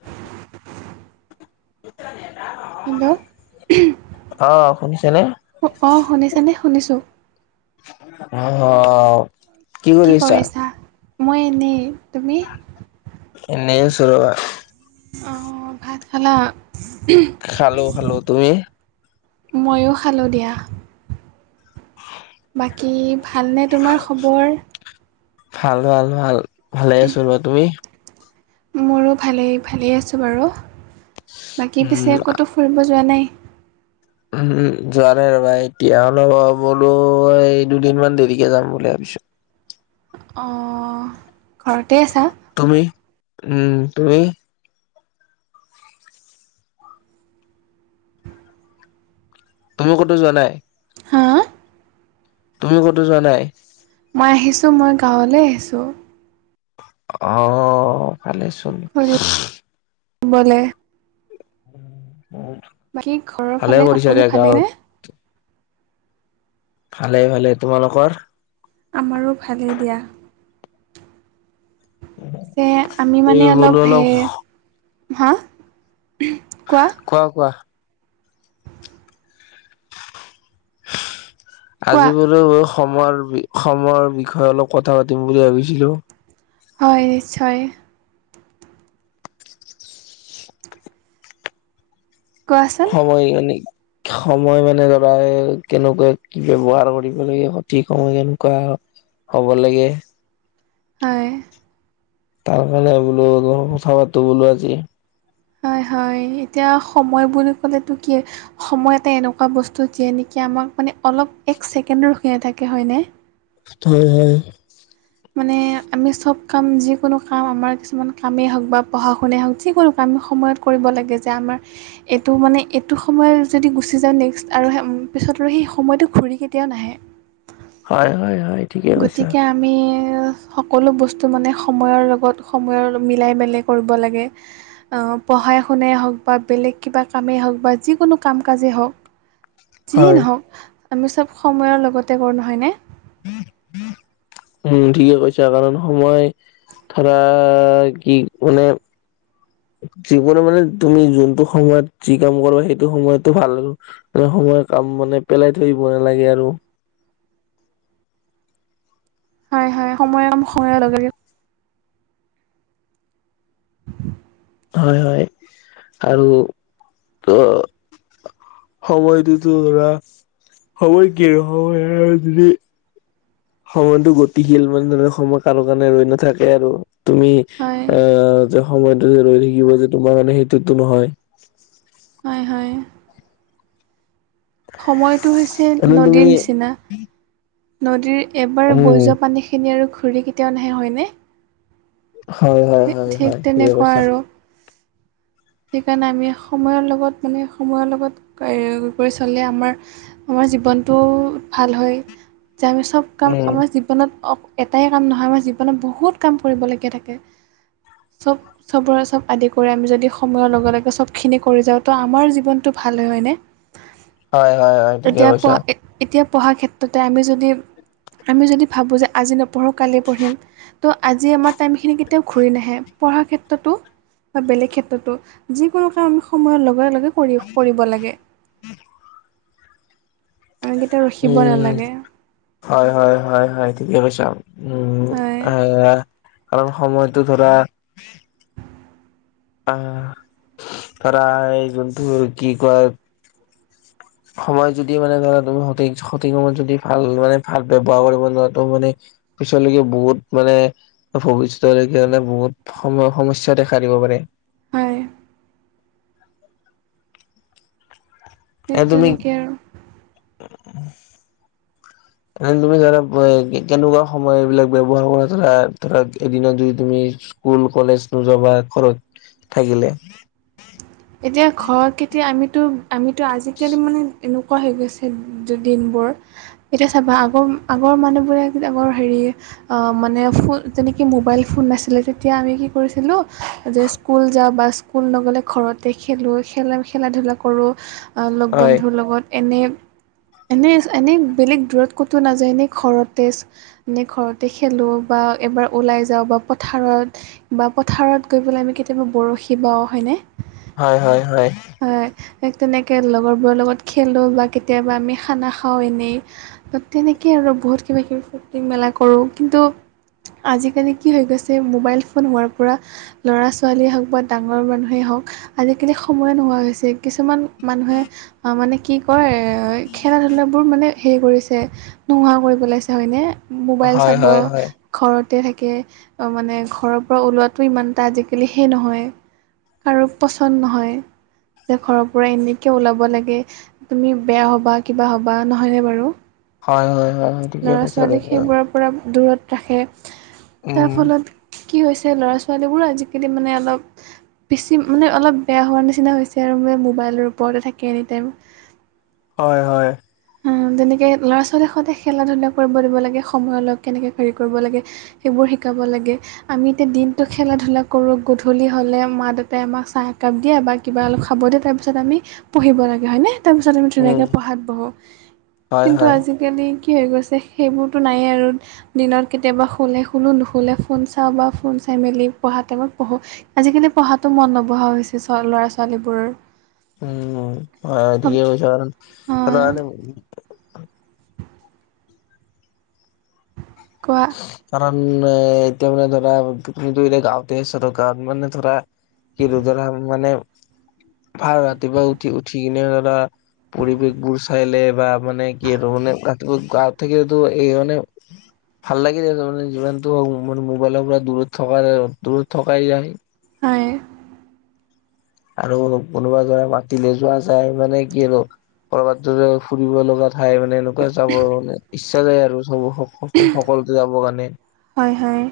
হ উ তই নেজান হেল্ল শুনিছেনে? উমহ' অ শুনিছানে শুনিছো। অহ কি কৰিছা, মই এনেই তুমি? এনেই আছো ৰবা। অ ভাত খালা? খালো খালো, তুমি? মইয়ো খালো দিয়া। বাকী ভালনে তোমাৰ খবৰ? ভাল ভাল ভাল ভালে আছো ৰ তুমি? মোৰো ভালেই ভালেই আছো বাৰু বাকী উম, পিছে ক'তো ফুৰিব যোৱা নাই? উম যোৱা নাই ৰবা এতিয়া অলপ বোলো এই দুদিন মান দেৰিকে যাম বুলি ভাবিছো। অ ঘৰতে আছা? তুমি উম তুমি? তুমি ক'তো যোৱা নাই? হা তুমি ক'তো যোৱা নাই? মই আহিছো মই গাঁৱলে আহিছো। অ ভালে চোন। বলে উ বহুত বাকী ঘৰৰ ফালে সকলো ভালে নে? ভালে ভালে তোমালোকৰ? আমাৰো ভালেই দিয়া। এ আমি এই মানি অলপ বোলো সে হা উমহ কোৱা কোৱা কোৱা কোৱা আজি বোলো সময়ৰ সময়ৰ বিষয়ে অলপ কথা পাতিম বুলি ভাবিছিলো। হয় নিশ্চয় কোৱাচোন সময় মানে সময় মানে লৰাই কেনেকোৱা ব্যৱহাৰ কৰিব লাগে সঠিক সময় কেনেকোৱা হ'ব লাগে হয় তাৰ কাৰণে বোলো অলপ কথা পাতো বোলো আজি। হয় হয় এতিয়া সময় বুলি ক'লেটো কি? সময় এটা এনেকুৱা বস্তু যিয়ে নেকি আমাক মানে অলপ এক ছেকেণ্ড ৰখি নাথাকে হয়নে? হয় হয় মানে আমি চব কাম যিকোনো কাম আমাৰ কিছুমান কামেই হওক বা পঢ়া শুনাই হওক যিকোনো কাম সময়ত কৰিব লাগে যে আমাৰ এইটো মানে এইটো সময় যদি গুচি যাওঁ নেক্সট আৰু হে পিছত আৰু সেই সময়টো ঘূৰি কেতিয়াও নাহে। হয় হয় হয় ঠিকে কৈছা গতিকে আমি এ সকলো বস্তু মানে সময়ৰ লগত সময়ৰ মিলাই মেলাই কৰিব লাগে। আ পঢ়াই শুনাই হওক বা বেলেগ কিবা কামেই হওক বা যিকোনো কাম কাজেই হওক যিয়ে হয়। নহওক আমি চব সময়ৰ লগতে কৰোঁ নহয়নে? [inaudible] উম ঠিকে কৈছা কাৰণ সময় ধৰা কি মানে জীৱনে মানে তুমি যোনটো সময়ত যি কাম কৰা সেইটো সময়তো ভাল মানে সময়ৰ কাম মানে পেলাই থৈ দিব নেলাগে আৰু হয় হয় সময়ৰ কাম সময়ৰ লগে লগে [unintelligible] হয় হয় আৰু অ সময়টোতো ধৰা সময় কি সময় আৰু যদি সময়টো গতিশীল মানে ধৰা সময় কাৰো কাৰণে ৰৈ নাথাকে আৰু তুমি হয় আ যে সময়টো যে ৰৈ থাকিব যে তোমাৰ মানে সেইটোতো নহয় হয় হয় সময়টো হৈছে এনে নদীৰ তুমি নিচিনা নদীৰ এবাৰ বৈ উম যোৱা পানীখিনি আৰু ঘূড়ী কেতিয়াও নাহে হয়নে হয় হয় থি হয় হয় ঠিক ঠিকে তেনেকুৱা কৈছা আৰু সেইকাৰণে আমি সময়ৰ লগত মানে সময়ৰ লগত কৰ কৰি চলে আমাৰ আমাৰ জীৱনটো ভাল হয় যে আমি চব কাম উম আমাৰ জী ৱনত এটাই কাম নহয় আমাৰ জীৱনত বহুত কাম কৰিবলগীয়া থাকে চব চবৰে চব আদি কৰি আমি যদি সময়ৰ লগে লগে চবখিনি কৰি যাওঁ ত' আমাৰ জীৱনটো ভাল হয় হয়নে হয় হয় হয় ঠিকে এতিয়া কৈছা পঢ় এ এতিয়া পঢ়াৰ ক্ষেত্ৰতে আমি যদি আমি যদি ভাবোঁ যে আজি নপঢ়োঁ কালি পঢ়িম ত' আজি আমাৰ টাইমখিনি কেতিয়াও ঘূৰি নাহে পঢ়াৰ ক্ষেত্ৰতো বা বেলেগ ক্ষেত তটো যিকোনো কাম আমি সময়ৰ লগে লগে কৰি কৰিব লাগে আমি কেতিয়াও ৰখিব উম নালাগে হয় হয় হয় হয় ঠিকে কৈছা উম হয় আ কাৰণ সময়টো ধৰা আ ধৰা এই যোনটো আৰু কি কয় সময় যদি মানে ধৰা তুমি সঠিক সঠিক সময়ত যদি ভাল মানে ভাল ব্যৱহাৰ কৰিব নোৱাৰা ত মানে পিছলৈকে বহুত মানে ভৱিছ ট লৈকে মানে বহুত সম সমস্যা দেখা দিব পাৰে হয় ঠিক এ তুমি - তেনেকৈ আৰু [unintelligible] এনেই তুমি ধৰা কেনেকুৱা সময় এইবিলাক ব্যৱহাৰ কৰা ধৰা ধৰাক এদিনত যদি তুমি - স্কুল কলেজ নোযোৱা বা ঘৰত থাকিলে? এতিয়া ঘৰ কেতিয়া আমিতো আমিতো আজিকালি মানে এনেকুৱা হৈ গৈছে - যে দিনবোৰ, এতিয়া চাবা আগৰ আগৰ মানুহ বোৰে আগৰ হেৰিয়ে - মানে ফো যেনেকে মোবাইল ফোন নাছিলে তেতিয়া আমি কি কৰিছিলোঁ যে স্কুল যাওঁ বা - স্কুল নগ'লে ঘৰতে খেলোঁ খেলা খেলা-ধূলা কৰোঁ অ হয় লগ-বন্ধুৰ লগত। এনে এনেই এনেই বেলেগ দূৰত ক'তো নাযায় এনেই ঘৰতে - এনেই ঘৰতে খেলোঁ বা এবাৰ ওলাই যাওঁ বা পথাৰত - বা পথাৰত গৈ পেলাই আমি কেতিয়াবা বৰশী বাও হয়নে? হয় হয় হয়। হয় তেনেকে লগৰবোৰৰ লগত খেলোঁ বা কেতিয়াবা আমি খানা খাওঁ এনেই - তাত তেনেকেই আৰু বহুত কিবা কিবি ফুৰ্তি মেলা কৰো, কিন্তু - আজিকালি কি হৈ গৈছে মোবাইল ফোন হোৱাৰ পৰা - ল'ৰা-ছোৱালীয়ে হওক বা ডাঙৰ মানুহেই হওক - আজিকালি সময়ে নোহোৱা হৈছে, কিছুমান মানুহে মানে কি কৰে - এ খেলা ধূলাবোৰ মানে হেৰি কৰিছে, নোহোৱা কৰি পেলাইছে হয়নে? মোবাইল হয় চাব হয় হয় - ঘৰতে থাকে মানে ঘৰৰ পৰা ওলোৱাটো ইমান এটা আজিকালি হে নহয় - আৰু পচন্দ নহয়। যে ঘৰৰ পৰা এনেকে ওলাব লাগে, তুমি বেয়া হ'বা কিবা হ'বা নহয় নে বাৰু? হয় হয় হয় হয় ঠিকেই ল'ৰা কৈছা ছোৱালীক তেনেকুৱাই। সেইবোৰৰ পৰা দূৰত ৰাখে, তাৰ উম ফলত - কি হৈছে ল'ৰা-ছোৱালীবোৰ আজিকালি মানে অলপ - বেছি মানে অলপ বেয়া হোৱাৰ নিচিনা হৈছে আৰু মানে মোবাইলৰ ওপৰতে থাকে এনিটাইম। হয় হয়। উম, তেনেকে ল'ৰা-ছোৱালী সদায় খেলা-ধূলা কৰিব দিব লাগে সময়ৰ লগ কেনেকে হেৰি কৰিব লাগে - সেইবোৰ শিকাব লাগে। আমি এতিয়া দিনটো খেলা-ধূলা কৰো, গধূলি হ'লে মা-দেউতাই আমাক চাহ একাপ দিয়ে বা - কিবা অলপ খাব দিয়ে, তাৰপিছত আমি পঢ়িব লাগে হয়নে? তাৰপিছত আমি উম ধুনীয়াকে পঢ়াত বহোঁ। হয় কিন্তু হয় আজিকালি কি হৈ গৈছে সেইবোৰতো নাইয়ে আৰু - দিনত কেতিয়াবা শুলে শুলো নুশুলে ফোন চাওঁ বা ফোন চাই মেলি পঢ়া টাইমত পঢ়ো। আজিকালি পঢ়াতো মন নবহা হৈছে চব ল'ৰা-ছোৱালীবোৰৰ। উম অধিক উচাৰণ হয় [unintelligible] কোৱা। কাৰণ এতিয়া মানে ধৰা তুমি তো এতিয়া গাওঁতে আছা কাৰন মানে ধৰা - কিন্তু ধৰা মানে ভাল ৰাতিপুৱা উঠি উঠি কিনে ধৰা - পৰিৱেশবোৰ চাইলে বা মানে কি আৰু মানে ৰাতিপুৱা গাঁৱত থাকিলেতো এই মানে - ভাল লাগি যায় মানে যিমানটো মো মানে মোবাইলৰ পৰা দূৰত থকা দূৰত থকাই যায়। হয়। আৰু কোনোবা ধৰা মাতিলে যোৱা যায় মানে কি আৰু কৰবাত ধৰা ফুৰিব লগা - ঠাই মানে এনেকুৱা যাব মন যায়, ইচ্ছা যায় আৰু চব স স সকলোকে যাব কাৰণে - হয় হয়।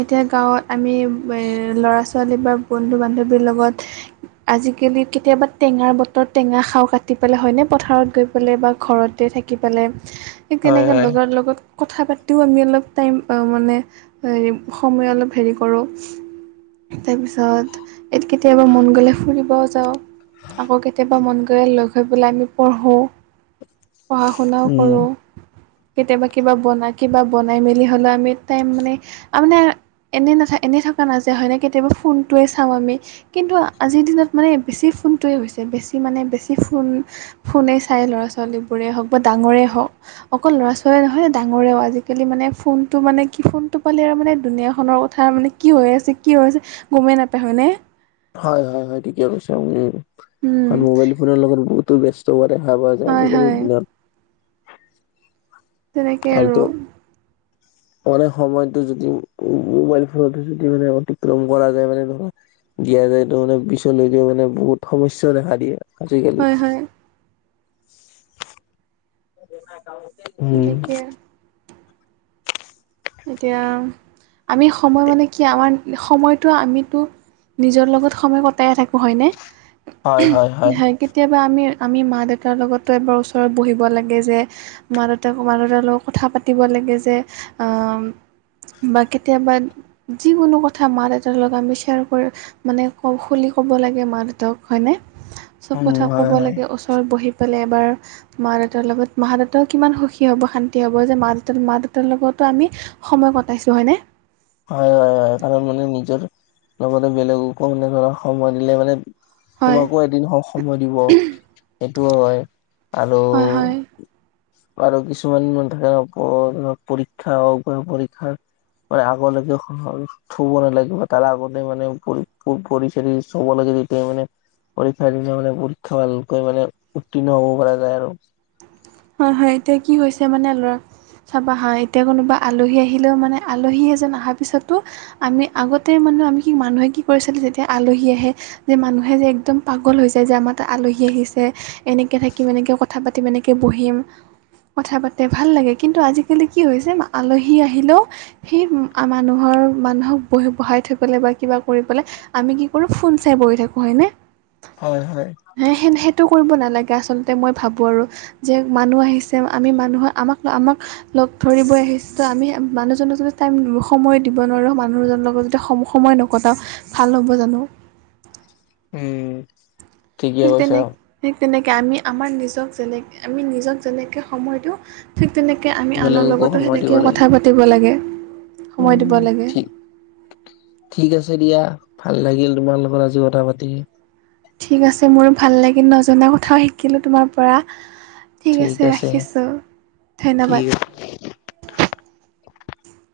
এতিয়া গাঁৱত আমি এ ল'ৰা-ছোৱালী বা বন্ধু-বান্ধৱীৰ লগত - আজিকালি কেতিয়াবা টেঙাৰ বতৰ, টেঙা খাওঁ কাটি পেলাই হয়নে পথাৰত গৈ পেলাই বা ঘৰত তে থাকি পেলাই ঠিক হয় তেনেকে হয় লগৰ লগত কথা পাতিও আমি অলপ টাইম পাওঁ মানে হেই সময় অলপ হেৰি কৰোঁ। তাৰপিছত এ কেতিয়াবা মন গ'লে ফুৰিব যাওঁ। আকৌ কেতিয়াবা মন গগলে লগ হৈ পেলাই আমি পঢ়ো। পঢ়া - শুনাও উম কৰোঁ। কেতিয়াবা কিবা বনা কিবা বনাই মেলি হ'লেও আমি টাইম মানে আৰু মানে এনেই নাথা এনেই থাকা নাযায় হয়নে কেতিয়াবা ফোনটোৱে চাওঁ আমি কিন্তু আজিৰ দিনত মানে বেছি ফোনটোৱে হৈছে বেছি মানে বেছি ফোন ফোনে চাই ল'ৰা-ছোৱালীবোৰে হওঁক বা ডাঙৰে হওক। অকল ল'ৰা-ছোৱালীয়ে নহয়, ডাঙৰেও আজিকালি মানে ফোনটো মানে কি ফোনটো পালে আৰু মানে দুুনীয়াখনৰ কথা মানে কি হৈ আছে কি হৈ আছে গমেই নাপায় হয়নে? হয় হয় হয় ঠিকে কৈছে আপুনি, উম কাৰন মোবাইল ফোনৰ লগত বহুতো ব্যছ চবতে দেখা পোৱা যায় হয় আজিকালিৰ হয় দিনত। তেনেকে আৰু আলটো [inaudible] পঢ়া সময়তো যদি মোবাইল ফোনতে যদি মানে অতিক্ৰম কৰা যায় মানে ধৰা দিয়া যায়তো মানে পিছলৈকে মানে বহুত সমস্যাও দেখা দিয়ে আজিকালি। হয় হয় উম। তেনেকে আৰু এতিয়া আমি সময় মানে কি আমাৰ সময়টো আমিতো নিজৰ লগত সময় কটায়ে থাকো হয় নে, হুম হয় কেতিয়া বা আমি আমি মা-দেউতাৰ লগতো এবাৰ ওচৰত বহিব লাগে যে মা-দেউতা মা-দেউতাৰ লগত কথা পাতিব লাগে যে আম বা কেতিয়াবা যিকোনো কথা মা-দেউতাৰ লগত আমি শ্বেয়াৰ কৰি মানে ক খুলি কব লাগে মা-দেউতাক হয়নে? চব উম কথা হয় কব হয় লাগে ওচৰত বহি পেলাই এবাৰ, মা-দেউতাৰ লগত মা- দেউতাও কিমান সুখী হ'ব, শান্তি হ'ব যে মা- দেউতা মা-দেউতাৰ লগত ত আমি সময় কটাইছোঁ হয়নে হয় হয় হয়, সেই কাৰণ মানে নিজৰ লগতে বেলেগকো মানে ধৰা সময় দিলে মানে হয় তোমাকো এদিন হ সময় দিব। সেইটোৱ হয় আৰু হয় হয় আৰু কিছুমান মান থাকে প পৰীক্ষা পৰীক্ষা মানে আ গ লেকে হ' থুব নালাগিব তাৰ আগতে মানে পৰিচৰি চুব লাগে যেতিয়া মানে পৰীক্ষাৰ দিনা মানে পৰীক্ষা ভালকৈ মানে উত্তীৰ্ণ হ'ব পৰা যায় আৰু হয় হয় এতিয়া কি হৈছে মানে ল'ৰা চাবা হাঁ এতিয়া কোনোবা আলহী আহিলেও মানে আলহী এজন অহাৰ পিছতো আমি আগতে মানুহ আমি কি মানুহে কি কৰিছিল যেতিয়া আলহী আহে যে মানুহে যে একদম পাগল হৈ যায় যে, আমাৰ আলহী আহিছে এনেকে থাকিম এনেকে কথা পাত তিম এনেকে বহিম। কথা পাতে ভাল লাগে। কিন্তু আজিকালি কি হৈছে আলহী আহিলও সেই আ মানুহৰ মানুহক বহি বহাই থবলে বা কিবা কৰিবলে আমি কি কৰোঁ ফোন চাই বহি থাকোঁ হয়নে হয় হয় সে সেইটো কৰিব নালাগে আচলতে মই ভাবোঁ আৰু যে মানুহ আহিছে আমি মানুহৰ আমাক আমাক - লগ ধৰিব‌য়ে আহিছে, আমি সেই মানুহজনক যদি টাইম সময় দিব নোৱাৰো, মানুহজনৰ লগত যদি সম সময় নকটাওঁ, ভাল হ'ব জানো? এ ঠিক তেনে ঠিক তেনেকে আমি আমাৰ নিজক যেনে আমি নিজক যেনেকে সময় দিওঁ - ঠিক তেনেকে আমি আনৰ বেলেগকো লগতো সময় দিব সেনেকেই লাগে কথা পাতিব লাগে। উম সময় দিব উম লাগে ঠিক - ঠিক আছে দিয়া, ভাল লাগিল তোমাৰ লগত আজি কথা পাতি। ঠিক আছে মোৰো ভাল লাগিল নজনা কথাও শিকিলোঁ তোমাৰ পৰা। ঠিক আছে ৰাখিছোঁ ঠিক আছে ধন্যবাদ।